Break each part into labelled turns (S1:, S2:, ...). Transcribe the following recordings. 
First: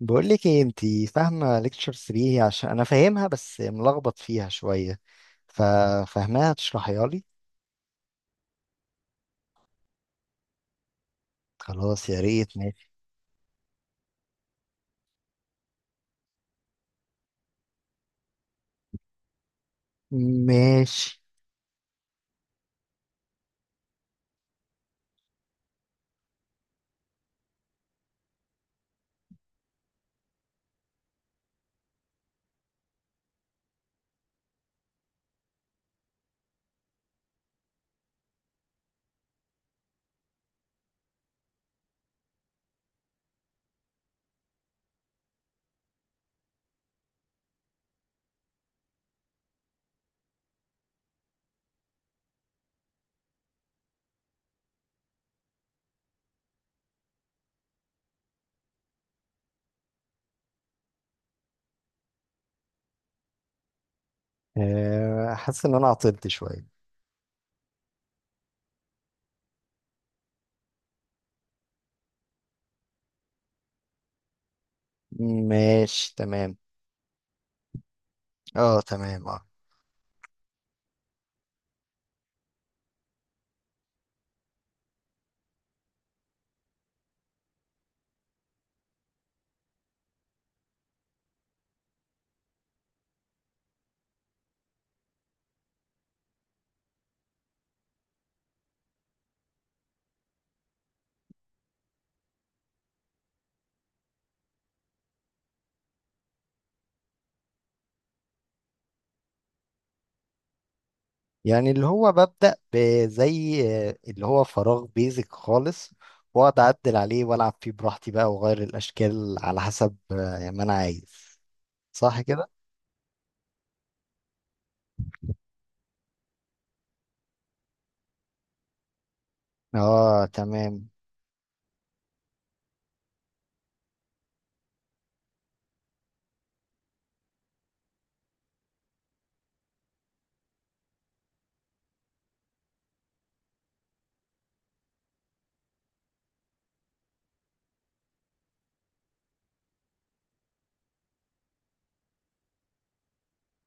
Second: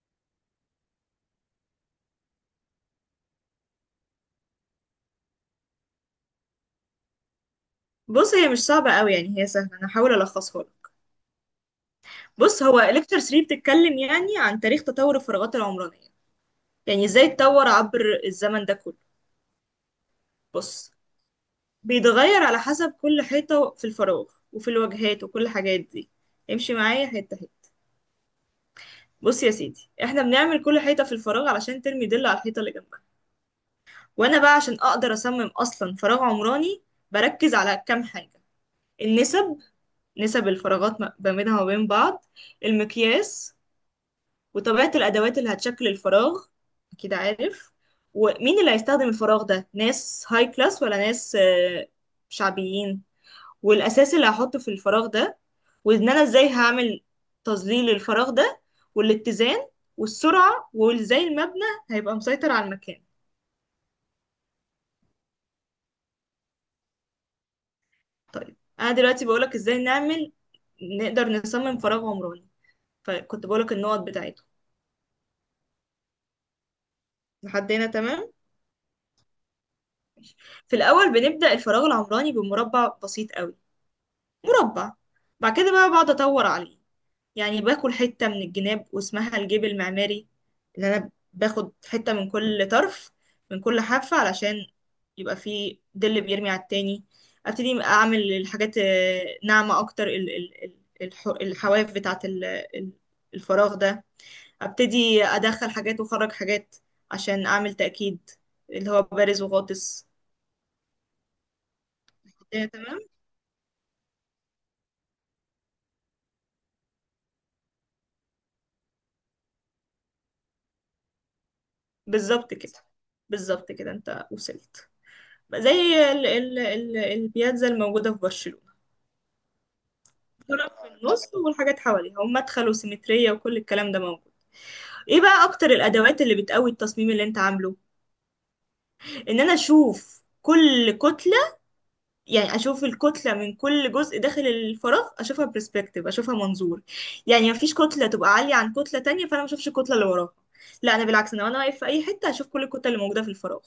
S1: بقول لك ايه، انتي فاهمه ليكتشر 3؟ عشان انا فاهمها بس ملخبط فيها شويه، ففاهماها تشرحيها لي.
S2: بص، هي مش صعبة قوي. يعني هي سهلة. أنا هحاول ألخصها لك.
S1: خلاص، يا ريت.
S2: بص، هو
S1: ماشي.
S2: ليكتشر 3 بتتكلم يعني عن تاريخ تطور الفراغات العمرانية. يعني إزاي اتطور عبر الزمن ده كله. بص،
S1: ماشي.
S2: بيتغير على حسب كل حيطة في الفراغ وفي الواجهات وكل الحاجات دي. امشي معايا حتة حتة. بص يا سيدي، احنا بنعمل كل حيطة في الفراغ علشان ترمي ضل على الحيطة اللي جنبها. وأنا بقى عشان أقدر أصمم أصلا فراغ عمراني بركز على كام حاجة: النسب، نسب الفراغات ما بينها وبين بعض، المقياس، وطبيعة الأدوات اللي هتشكل الفراغ، أكيد عارف، ومين اللي هيستخدم الفراغ ده، ناس هاي كلاس ولا ناس شعبيين، والأساس اللي هحطه في الفراغ ده، وإن أنا إزاي هعمل تظليل الفراغ ده، والاتزان، والسرعة، وإزاي المبنى هيبقى مسيطر على المكان.
S1: آه، حاسس ان انا عطلت شويه.
S2: طيب، أنا دلوقتي بقولك إزاي نعمل، نقدر نصمم فراغ عمراني. فكنت بقولك النقط بتاعته
S1: ماشي، تمام.
S2: لحد هنا، تمام.
S1: اه، تمام، اه.
S2: في الأول بنبدأ الفراغ العمراني بمربع بسيط أوي، مربع. بعد كده بقى بقعد أطور عليه. يعني باكل حتة من الجناب واسمها الجيب المعماري، اللي أنا باخد حتة من كل طرف، من كل حافة، علشان يبقى فيه ظل بيرمي على التاني. أبتدي أعمل الحاجات ناعمة أكتر. الحواف بتاعة ال- الفراغ ده. أبتدي أدخل حاجات وأخرج حاجات عشان أعمل تأكيد، اللي هو بارز وغاطس.
S1: يعني اللي هو ببدأ
S2: الدنيا تمام.
S1: بزي. آه، اللي هو فراغ بيزك خالص. واقعد اعدل عليه والعب فيه براحتي بقى، واغير الاشكال على حسب ما انا عايز. صح كده؟
S2: بالظبط كده. بالظبط كده، أنت وصلت. زي ال ال ال البياتزا الموجودة في برشلونة.
S1: اه،
S2: طرف في
S1: تمام.
S2: النص والحاجات حواليها، ومدخل وسيمترية، وكل الكلام ده موجود. ايه بقى اكتر الادوات اللي بتقوي التصميم اللي انت عامله؟ ان انا اشوف كل كتلة. يعني اشوف الكتلة من كل جزء داخل الفراغ، اشوفها برسبكتيف، اشوفها منظور. يعني مفيش كتلة تبقى عالية عن كتلة تانية فانا ما اشوفش الكتلة اللي وراها. لا، انا بالعكس، انا وانا واقف في اي حتة اشوف كل الكتل اللي موجودة في الفراغ.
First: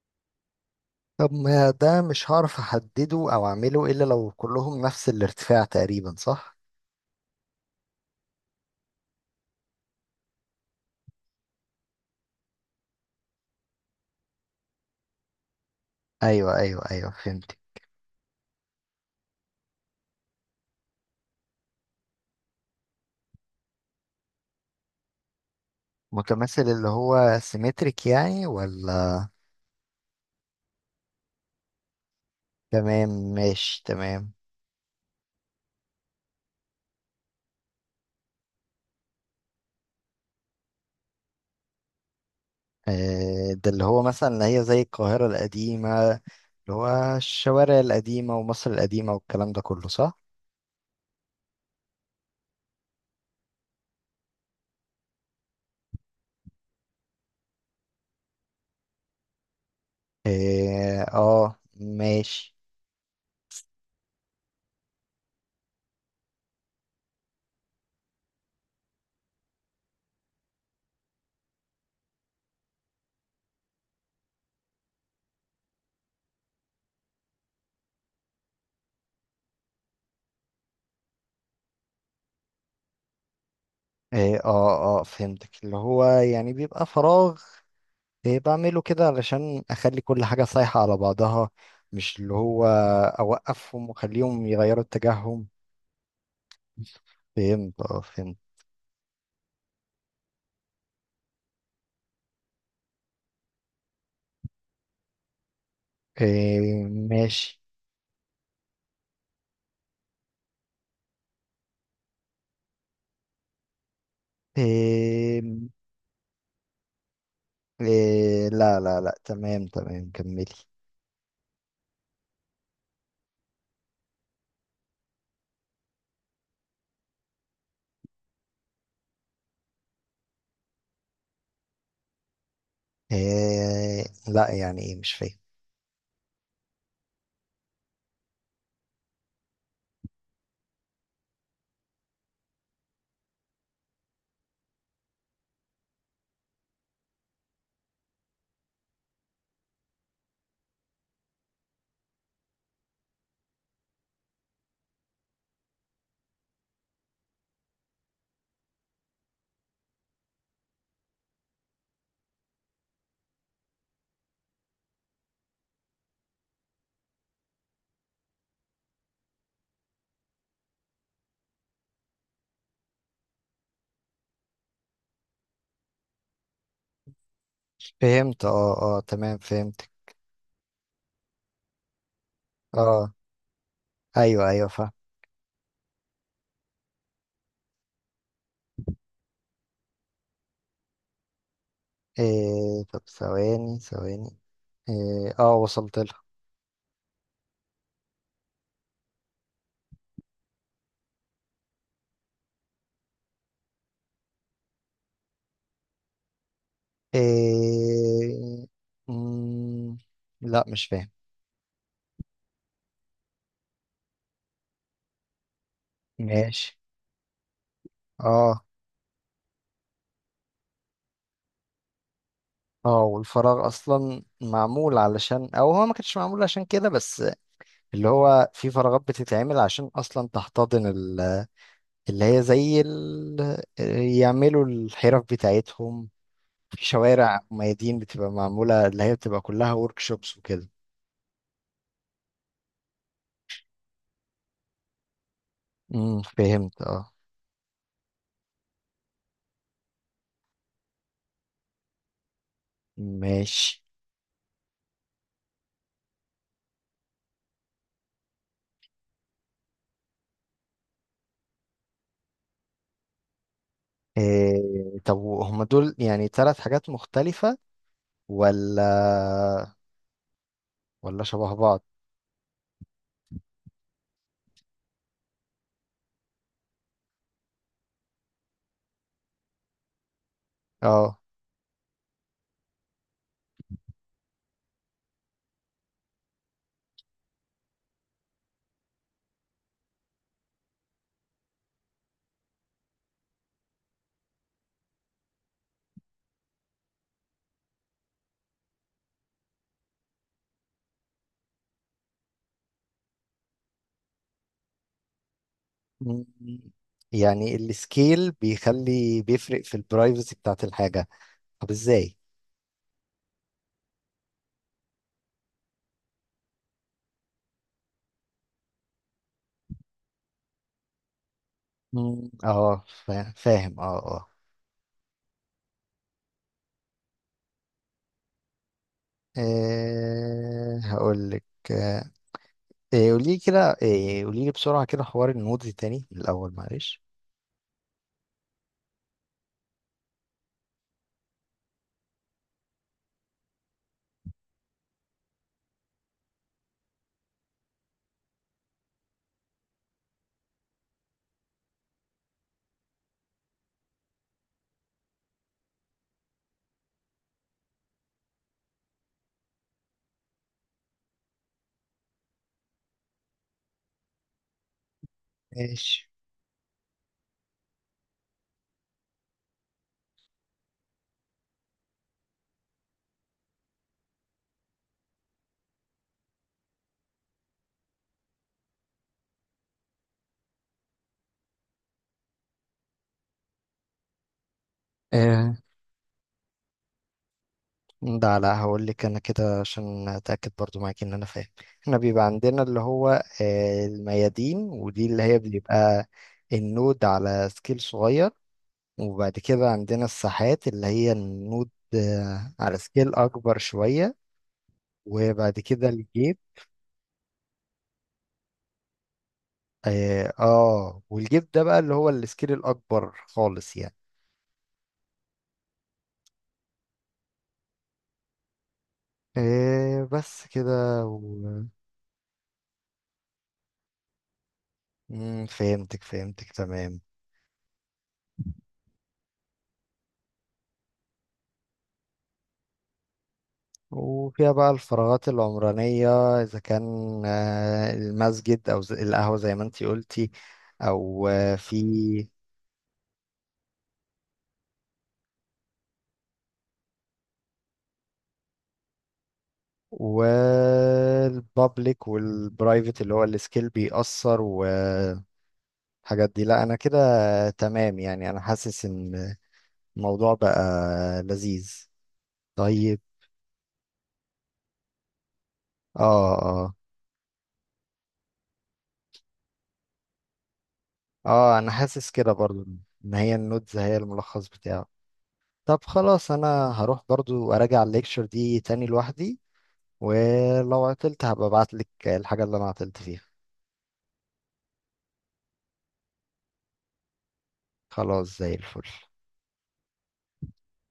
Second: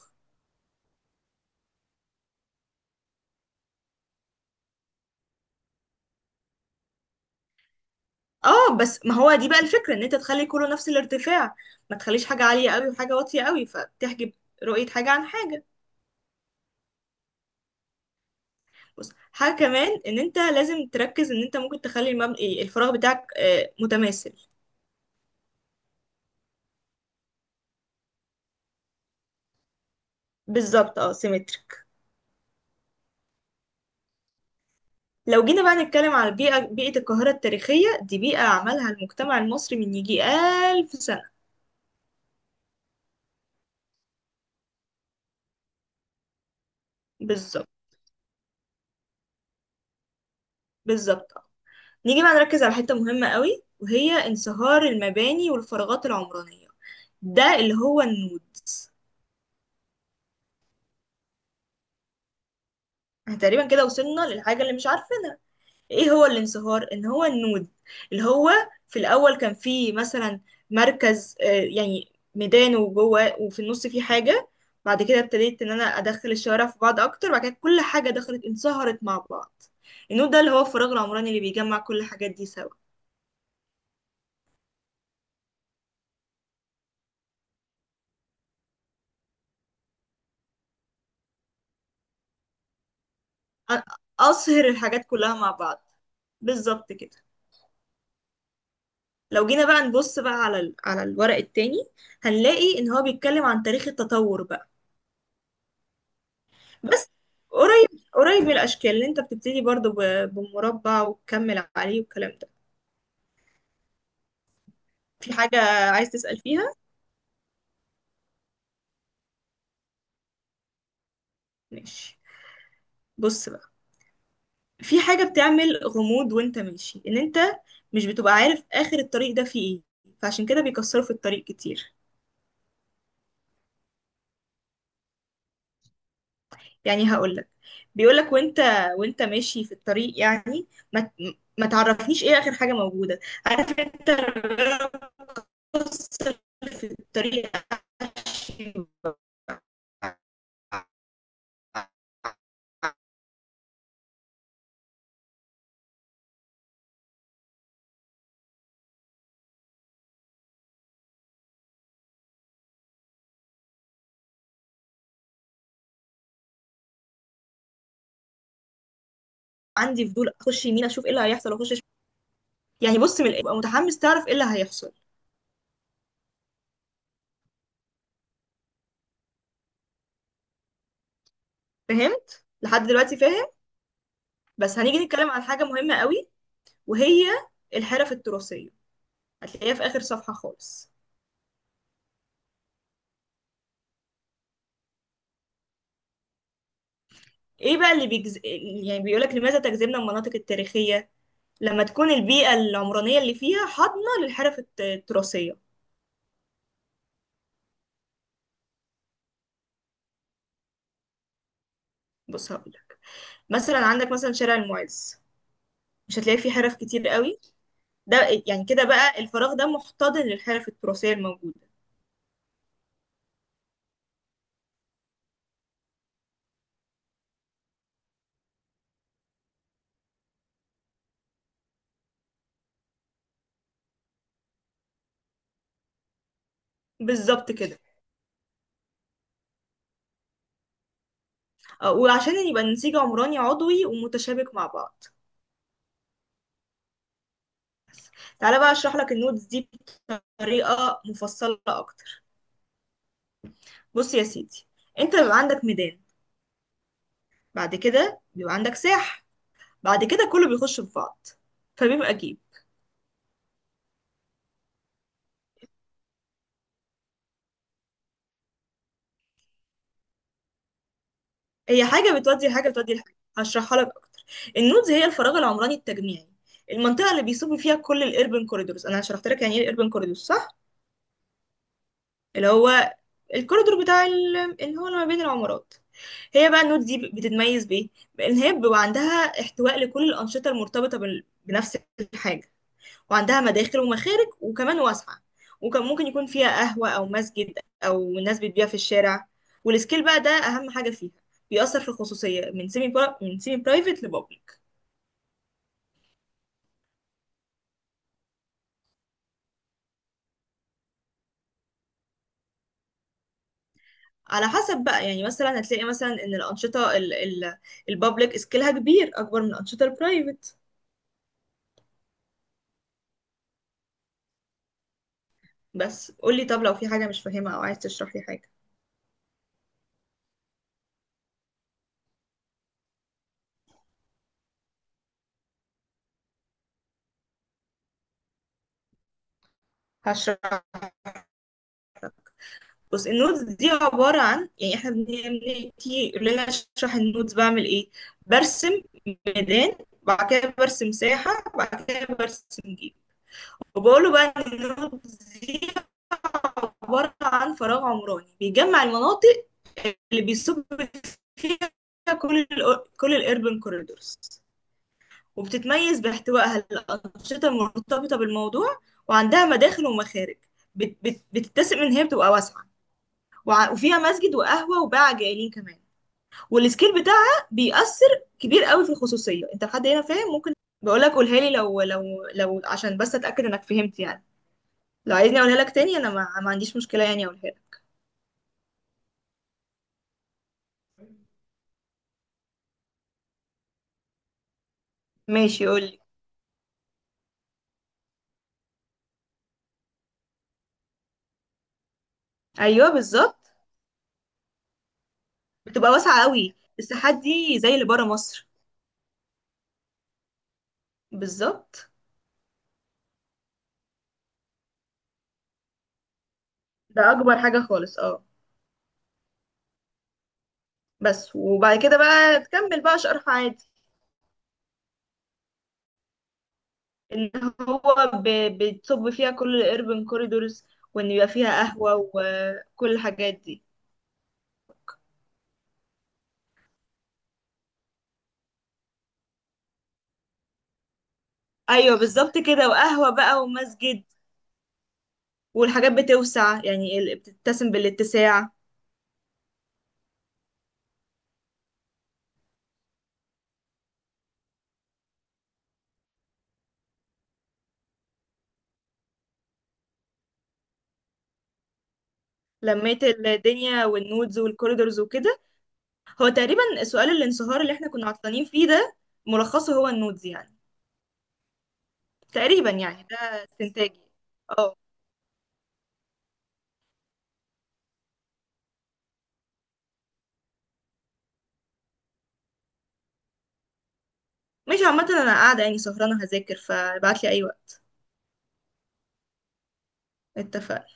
S1: طب ما ده مش هعرف احدده او اعمله الا لو كلهم نفس الارتفاع تقريبا، صح؟
S2: اه، بس ما هو دي بقى الفكرة، ان انت تخلي كله نفس الارتفاع. ما تخليش حاجة عالية قوي وحاجة واطية قوي فتحجب رؤية حاجة عن حاجة.
S1: ايوه، ايوه، ايوه، فهمت.
S2: بص، حاجة كمان، ان انت لازم تركز ان انت ممكن تخلي المبنى، الفراغ بتاعك، متماثل.
S1: متماثل اللي هو سيمتريك يعني، ولا؟
S2: بالظبط، اه، سيمتريك.
S1: تمام، ماشي، تمام.
S2: لو جينا بقى نتكلم على البيئة، بيئة القاهرة التاريخية، دي بيئة عملها المجتمع المصري من يجي ألف سنة.
S1: آه، ده اللي هو مثلا اللي هي زي القاهرة القديمة، اللي هو
S2: بالظبط.
S1: الشوارع القديمة ومصر القديمة والكلام ده كله، صح؟
S2: بالظبط، اه. نيجي بقى نركز على حتة مهمة قوي، وهي انصهار المباني والفراغات العمرانية. ده اللي هو النود.
S1: اه، آه، ماشي.
S2: تقريبا كده وصلنا للحاجة اللي مش عارفينها. ايه هو الانصهار؟ ان هو النود، اللي هو في الاول كان فيه مثلا مركز، يعني ميدان وجوه وفي النص فيه حاجة. بعد كده ابتديت ان انا ادخل الشوارع في بعض اكتر، بعد كده كل حاجة دخلت انصهرت مع بعض. النود ده اللي هو الفراغ العمراني اللي بيجمع كل الحاجات دي سوا.
S1: اه، اه، آه، فهمتك. اللي هو يعني بيبقى فراغ، إيه بعمله كده علشان اخلي كل حاجة صايحة على بعضها؟ مش اللي هو
S2: أ-
S1: اوقفهم واخليهم
S2: اصهر
S1: يغيروا
S2: الحاجات كلها
S1: اتجاههم؟
S2: مع بعض. بالظبط كده.
S1: فهمت، اه، فهمت.
S2: لو جينا بقى نبص بقى على على الورق التاني، هنلاقي ان هو بيتكلم عن تاريخ التطور بقى،
S1: إيه،
S2: بس
S1: ماشي.
S2: قريب قريب من الاشكال اللي انت بتبتدي برضو بمربع وتكمل عليه والكلام ده. في
S1: إيه.
S2: حاجة عايز تسأل فيها؟
S1: إيه، لا لا لا، تمام تمام، كملي.
S2: ماشي. بص بقى، في حاجة بتعمل غموض وانت ماشي، ان انت مش بتبقى عارف اخر الطريق ده فيه ايه. فعشان كده بيكسروا في الطريق كتير.
S1: إيه، لا، يعني ايه؟ مش فاهم.
S2: يعني هقول لك، بيقول لك وانت، وانت ماشي في الطريق يعني، ما ت- ما تعرفنيش ايه اخر حاجة موجودة. عارف انت لما بتكسر في الطريق، عشان عندي فضول اخش يمين اشوف ايه اللي هيحصل، اخش شمال. يعني بص، من ابقى متحمس تعرف ايه اللي هيحصل.
S1: فهمت، اه، اه، تمام، فهمتك.
S2: فهمت لحد دلوقتي،
S1: اه.
S2: فاهم؟
S1: ايوه، ايوه،
S2: بس
S1: فاهم.
S2: هنيجي نتكلم عن حاجه مهمه قوي، وهي الحرف التراثيه. هتلاقيها في اخر صفحه خالص.
S1: إيه، طب، ثواني، ثواني. إيه، اه، وصلت لها.
S2: ايه بقى اللي بيجز... يعني بيقولك لماذا تجذبنا المناطق التاريخيه. لما تكون البيئه العمرانيه اللي فيها حاضنه للحرف التراثيه.
S1: إيه. مم، لا، مش فاهم.
S2: بص هقولك، مثلا عندك مثلا شارع المعز، مش هتلاقي فيه حرف
S1: ماشي.
S2: كتير قوي ده. يعني
S1: اه.
S2: كده بقى الفراغ ده محتضن للحرف التراثيه الموجوده.
S1: اه، والفراغ اصلا معمول علشان، او هو ما كانش معمول عشان كده بس، اللي هو في فراغات بتتعمل عشان اصلا تحتضن اللي هي زي يعملوا الحرف بتاعتهم. في شوارع،
S2: بالظبط كده.
S1: ميادين بتبقى معمولة اللي هي بتبقى كلها ورك شوبس وكده.
S2: وعشان يبقى النسيج عمراني عضوي ومتشابك مع بعض.
S1: فهمت، اه.
S2: تعالى بقى اشرح لك النودز دي بطريقة مفصلة اكتر.
S1: ماشي.
S2: بص يا سيدي، انت بيبقى عندك ميدان، بعد كده بيبقى عندك ساح، بعد كده كله بيخش في بعض فبيبقى جيب.
S1: إيه، طب هما دول يعني ثلاث حاجات مختلفة، ولا ولا شبه
S2: هي
S1: بعض؟
S2: حاجة بتودي لحاجة بتودي لحاجة، هشرحها لك اكتر. النودز هي الفراغ العمراني التجميعي، المنطقة اللي بيصب فيها كل الاربن كوريدورز. انا شرحت لك يعني ايه الاربن كوريدورز، صح؟
S1: اه.
S2: اللي هو الكوريدور بتاع اللي هو اللي ما بين العمارات. هي بقى النوت دي بتتميز بايه؟ بان هي بيبقى عندها احتواء لكل الانشطه المرتبطه بنفس الحاجه، وعندها مداخل ومخارج، وكمان واسعه، وكان ممكن يكون فيها قهوه او مسجد، او الناس بتبيع في الشارع. والسكيل بقى ده اهم حاجه فيها. بيأثر في الخصوصيه، من سيمي برا... من سيمي برايفت لبابليك.
S1: مم. يعني السكيل بيخلي بيفرق في البرايفسي بتاعت الحاجة. طب، ازاي؟
S2: على حسب بقى، يعني مثلا هتلاقي مثلا ان الانشطه البابليك سكيلها كبير، اكبر من الانشطه البرايفت.
S1: مم. اه، فاهم، اه، اه.
S2: بس قولي، طب لو في حاجة مش فاهمة أو عايز تشرح لي حاجة.
S1: إيه، هقولك. آه. إيه، قولي لي كده، إيه، قولي لي بسرعة كده حوار النودز تاني من الأول، معلش.
S2: هشرح. بص النوتس دي عبارة عن، يعني احنا بنيجي يقول لنا اشرح النوتس، بعمل ايه؟ برسم ميدان، بعد كده برسم ساحة، بعد كده برسم جيب. وبقوله بقى ان النوتس دي عبارة عن فراغ عمراني بيجمع المناطق اللي بيصب فيها كل كل الاربن كوريدورز. وبتتميز
S1: ماشي.
S2: باحتوائها الأنشطة المرتبطة بالموضوع، وعندها مداخل ومخارج. بتتسم ان هي بتبقى واسعة، وفيها مسجد وقهوة وباعة جايلين كمان. والسكيل بتاعها بيأثر كبير قوي في الخصوصية. انت لحد هنا فاهم؟ ممكن بقول لك، قولها لي، لو لو عشان بس اتأكد انك فهمت يعني. لو عايزني اقولها
S1: إيه،
S2: لك تاني، انا ما عنديش مشكلة يعني، اقولها لك.
S1: ده لا، هقولك أنا كده عشان أتأكد برضو معاك إن أنا فاهم. احنا بيبقى عندنا اللي هو الميادين، ودي اللي هي
S2: ماشي، قول لي.
S1: بيبقى النود على سكيل صغير. وبعد كده عندنا الساحات اللي هي النود، على
S2: ايوه
S1: سكيل
S2: بالظبط.
S1: أكبر شوية. وبعد
S2: بتبقى
S1: كده
S2: واسعة
S1: الجيب.
S2: قوي الساحات دي زي اللي بره مصر.
S1: آه، آه، والجيب ده بقى
S2: بالظبط،
S1: اللي هو السكيل الأكبر خالص يعني.
S2: ده اكبر حاجة خالص، اه.
S1: آه، بس كده
S2: بس،
S1: و...
S2: وبعد كده بقى تكمل بقى شرح عادي.
S1: فهمتك، تمام.
S2: اللي هو بتصب فيها كل الاربن كوريدورز، وان يبقى فيها قهوة وكل الحاجات دي.
S1: وفيها بقى الفراغات العمرانية، إذا كان المسجد أو القهوة زي ما انتي قلتي، أو في.
S2: ايوه بالظبط كده، وقهوة بقى ومسجد. والحاجات بتوسع، يعني بتتسم بالاتساع.
S1: والبابليك والبرايفت، اللي هو السكيل بيأثر. الحاجات دي، لا، انا كده. تمام، يعني انا حاسس ان الموضوع بقى لذيذ.
S2: لميت
S1: طيب.
S2: الدنيا والنودز والكوريدورز وكده.
S1: اه،
S2: هو
S1: اه،
S2: تقريبا سؤال الانصهار اللي احنا كنا عطلانين فيه ده، ملخصه هو النودز يعني.
S1: اه، انا حاسس كده برضو.
S2: تقريبا يعني، ده
S1: ان هي النودز
S2: استنتاجي،
S1: هي الملخص
S2: اه.
S1: بتاعه. طب، خلاص، انا هروح برضو اراجع الليكشر دي تاني لوحدي. ولو عطلت هبقى ابعتلك الحاجة اللي انا عطلت فيها.
S2: مش عامة، انا قاعدة يعني سهرانة هذاكر، فابعتلي اي وقت.
S1: خلاص، زي الفل.
S2: اتفقنا.